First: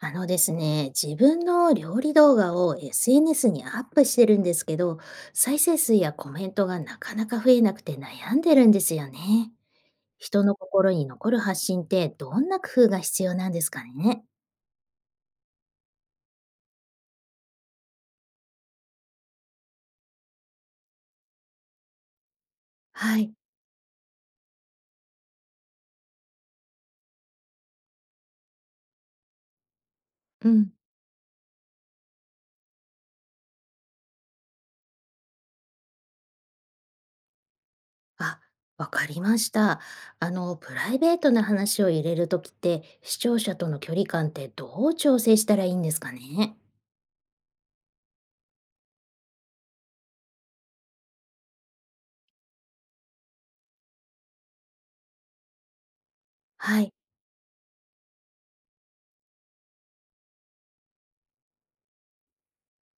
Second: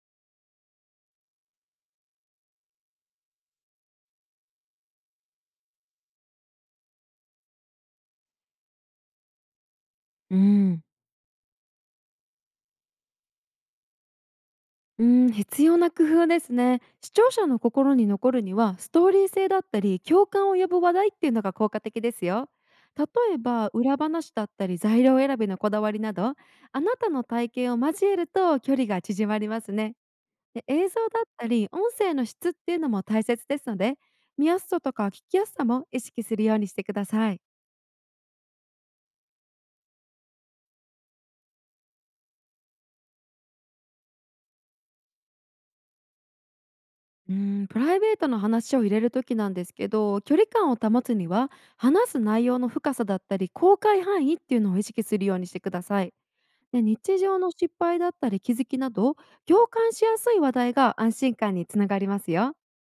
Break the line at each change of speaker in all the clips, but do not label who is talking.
あのですね、自分の料理動画を SNS にアップしてるんですけど、再生数やコメントがなかなか増えなくて悩んでるんですよね。
う
人の
ん、
心に残る発信ってどんな工夫が必要なんですかね。
うん、必要な工夫ですね。視聴者の心に残るには、ストーリー性だったり共感を呼ぶ話題っていうのが効果的ですよ。例
はい。
えば裏話だったり材料選びのこだわりなど、あなたの体験を交えると距離が縮まりますね。
う
で、
ん。
映像だったり音声の質っていうのも大切ですので、見やすさとか聞きやすさも意識するようにしてください。
あ、わかりました。あの、プライベートな話を入れるときって、視聴者との距離感ってどう調整したらいいんですかね。
うん、プライベートの話を入れる時なんですけど、距離感を保つには、話す内容の深さだったり、公開範囲っていうのを意識するようにしてください。
は
で、
い。
日常の失敗だったり気づきなど、共感しやすい話題が安心感につながりますよ。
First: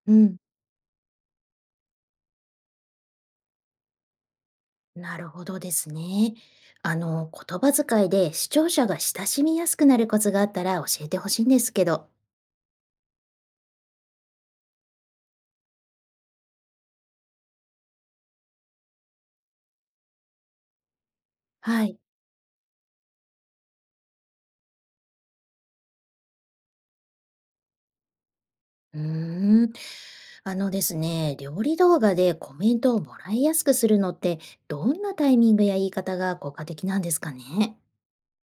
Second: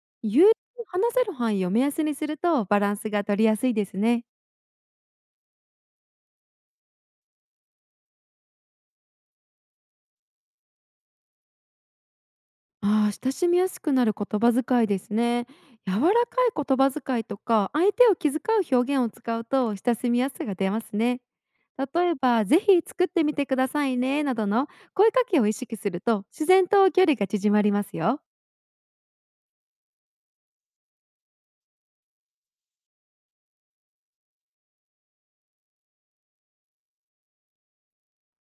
うん。
友人と話せる範囲を目安にするとバランスが取りやすいですね。
なるほどですね。あの、言葉遣いで視聴者が親しみやすくなるコツがあったら教えてほしいんですけど。
ああ、親しみやすくなる言葉遣いですね。柔らかい言葉遣いとか、相手を気遣う表現を使うと親しみやすさが出ますね。
はい。
例えば「ぜひ作ってみてくださいね」などの声かけを意識すると、自然と距離が縮まりますよ。
うーん。あのですね、料理動画でコメントをもらいやすくするのって、どんなタイミングや言い方が効果的なんですかね。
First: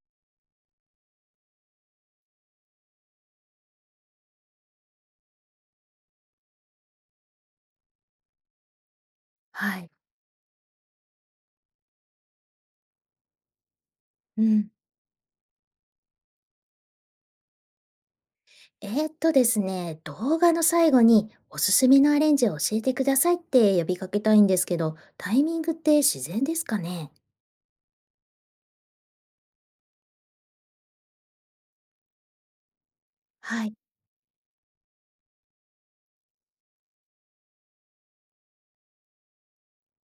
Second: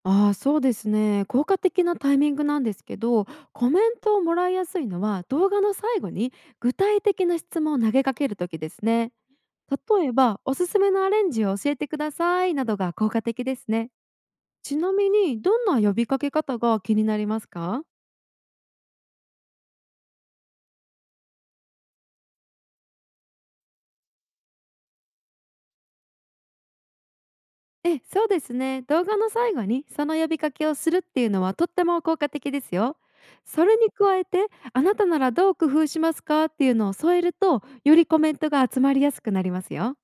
ああ、そうですね。効果的なタイミングなんですけど、コメントをもらいやすいのは動画の最後に具体的な質問を投げかける時ですね。
はい。
例えば「おすすめのアレンジを教えてください」などが効果的ですね。
うん。
ちなみに、どんな呼びかけ方が気になりますか？
ですね、動画の最後におすすめのアレンジを教えてくださいって呼びかけたいんですけど、タイミングって自然ですかね。
ええ、そうですね。動画の最後にその呼びかけをするっていうのはとっても効果的ですよ。
は
そ
い。
れに加えて、「あなたならどう工夫しますか」っていうのを添えると、よりコメントが集まりやすくなりますよ。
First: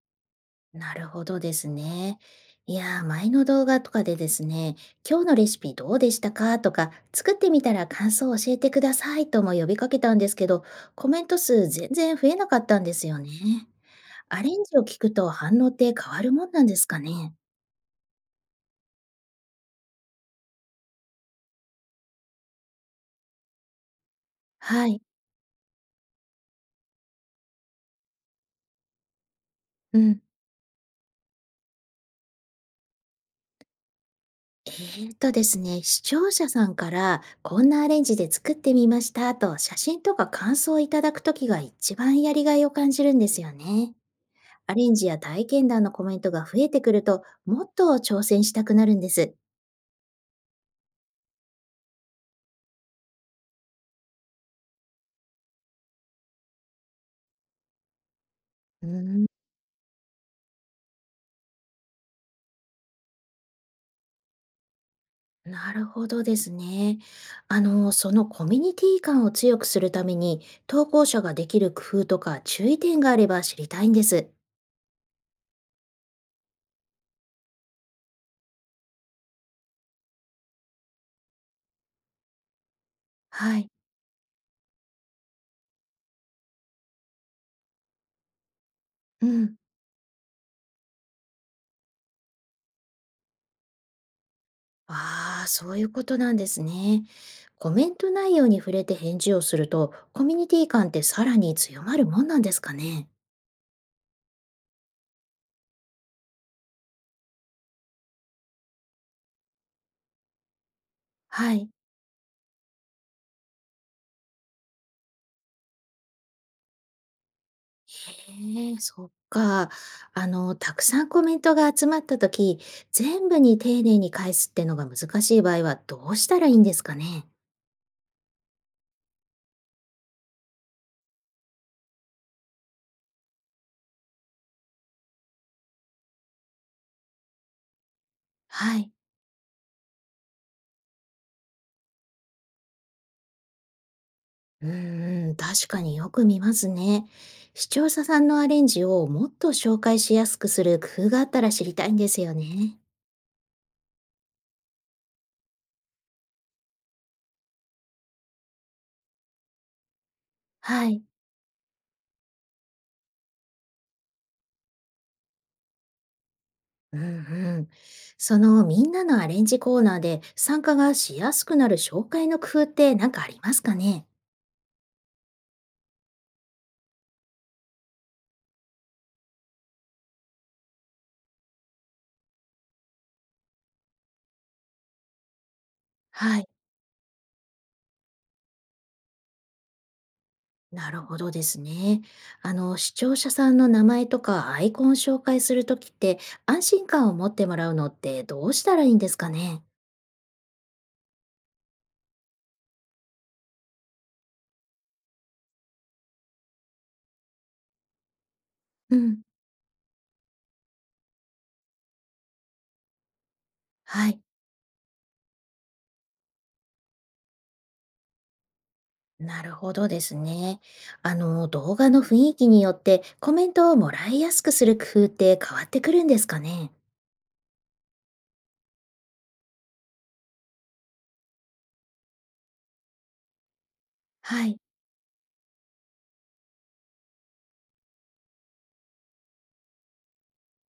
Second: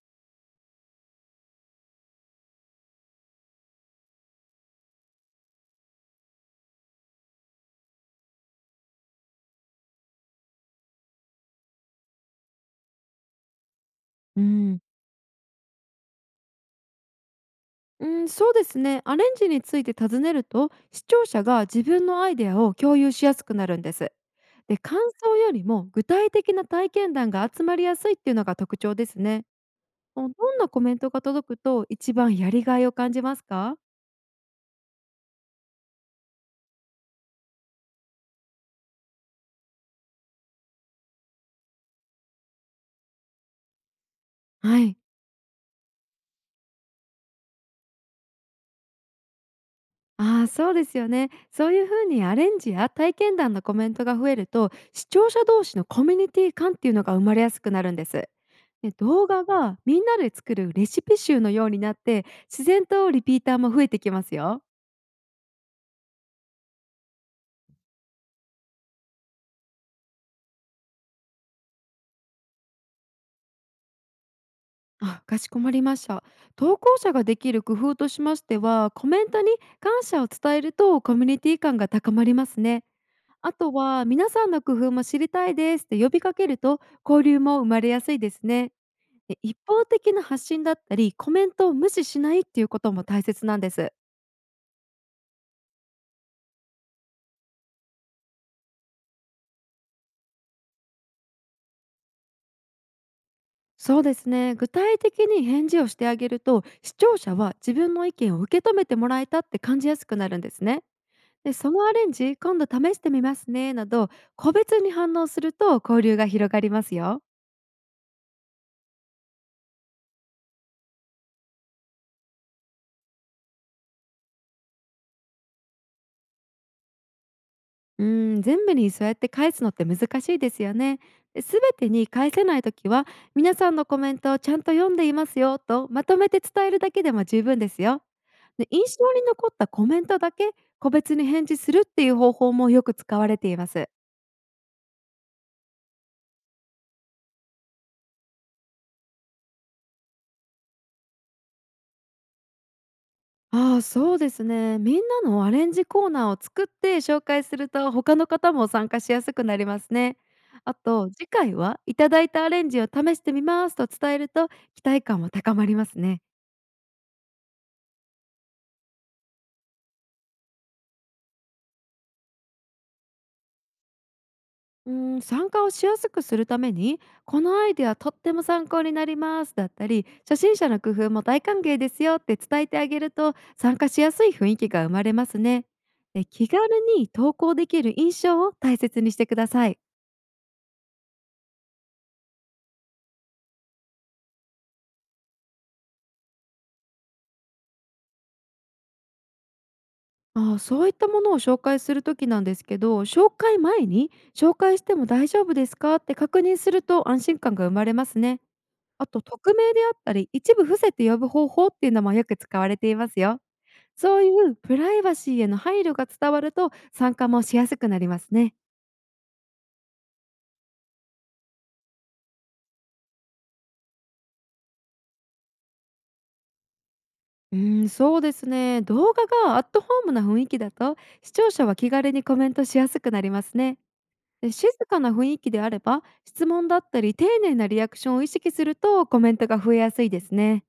なるほどですね。いやー、前の動画とかでですね、今日のレシピどうでしたかとか、作ってみたら感想を教えてくださいとも呼びかけたんですけど、コメント数全然増えなかったんですよね。
う
アレンジ
ん、
を聞くと反応って変わるもんなんですかね。
うん、そうですね。アレンジについて尋ねると、視聴者が自分のアイデアを共有しやすくなるんです。で、
は
感
い。
想よりも具体的な体験談が集まりやすいっていうのが特徴ですね。
うん。
もう、どんなコメントが届くと一番やりがいを感じますか？
ですね、視聴者さんからこんなアレンジで作ってみましたと写真とか感想をいただくときが一番やりがいを感じるんですよね。ア
は
レン
い。
ジや体験談のコメントが増えてくると、もっと挑戦したくなるんです。
ああ、そうですよね。そういう風にアレンジや体験談のコメントが増えると、視聴者同士のコミュニティ感っていうのが生まれやすくなるんです。
うー
で、
ん、
動画がみんなで作るレシピ集のようになって、自然とリピーターも増えてきますよ。
なるほどですね。あの、そのコミュニティ感を強くするために、投稿者ができる工夫とか注意点があれば知りたいんです。
あ、かしこまりました。投稿者ができる工夫としましては、コメントに感謝を伝えるとコミュニティ感が高まりますね。あ
はい。
とは「皆さんの工夫も知りたいです」って呼びかけると、交流も生まれやすいですね。
う
で、一
ん。
方的な発信だったり、コメントを無視しないっていうことも大切なんです。
ああ、そういうことなんですね。コメント内容に触れて返事をすると、コミュニティ感ってさらに強まるもんなんですかね。
そうですね。具体的に返事をしてあげると、視聴者は自分の意見を受け止めてもらえたって感じやすくなるんですね。で、「
はい。
そのアレンジ、今度試してみますね」など、個別に反応すると交流が広がりますよ。
へえ、そっか。あの、たくさんコメントが集まった時、全部に丁寧に返すってのが難しい場合はどうしたらいいんですかね？
うーん、全部にそうやって返すのって難しいですよね。すべてに返せないときは、「皆さんのコメントをちゃんと読んでいますよ」とまとめて伝えるだけでも十分ですよ。で、
は
印
い。
象に残ったコメントだけ個別に返事するっていう方法もよく使われています。
うんうん、確かによく見ますね。視聴者さんのアレンジをもっと紹介しやすくする工夫があったら知りたいんですよね。
ああ、そうですね。みんなのアレンジコーナーを作って紹介すると、他の方も参加しやすくなりますね。あ
はい。
と「次回はいただいたアレンジを試してみます」と伝えると、期待感も高まりますね。
うんうん。そのみんなのアレンジコーナーで参加がしやすくなる紹介の工夫って何かありますかね？
うーん、参加をしやすくするために、「このアイデアとっても参考になります」だったり「初心者の工夫も大歓迎ですよ」って伝えてあげると、参加しやすい雰囲気が生まれますね。で、
は
気
い。
軽に投稿できる印象を大切にしてください。
なるほどですね。あの、視聴者さんの名前とかアイコンを紹介するときって、安心感を持ってもらうのってどうしたらいいんですかね。
ああ、そういったものを紹介する時なんですけど、紹介前に「紹介しても大丈夫ですか？」って確認すると安心感が生まれますね。
う
あ
ん、
と匿名であったり一部伏せて呼ぶ方法っていうのもよく使われていますよ。
は
そ
い。
ういうプライバシーへの配慮が伝わると参加もしやすくなりますね。
なるほどですね。あの、動画の雰囲気によってコメントをもらいやすくする工夫って変わってくるんですかね。
うん、そうですね。動画がアットホームな雰囲気だと、視聴者は気軽にコメントしやすくなりますね。
は
で、
い。
静かな雰囲気であれば質問だったり丁寧なリアクションを意識するとコメントが増えやすいですね。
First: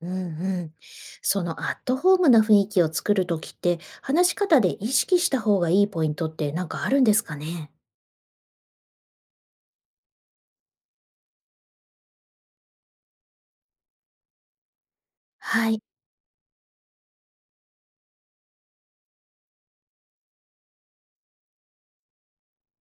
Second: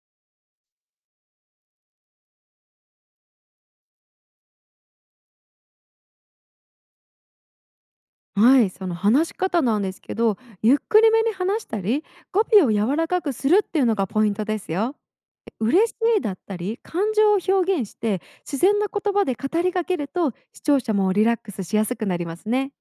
うんうん。そのアットホームな雰囲気を作るときって、話し方で意識した方がいいポイントってなんかあるんですかね。
はい、その話し方なんですけど、ゆっくりめに話したり、語尾を柔らかくするっていうのがポイントですよ。
はい。
嬉しいだったり、感情を表現して自然な言葉で語りかけると、視聴者もリラックスしやすくなりますね。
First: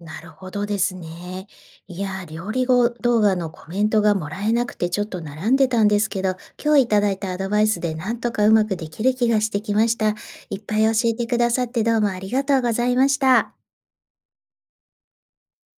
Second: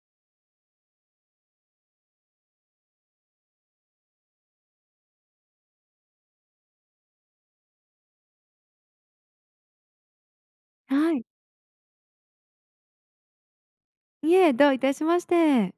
なるほどですね。いやー、料理後動画のコメントがもらえなくてちょっと並んでたんですけど、今日いただいたアドバイスでなんとかうまくできる気がしてきました。いっぱい教え
はい、
てくださってどうもありがとうございました。
いえ、どういたしまして。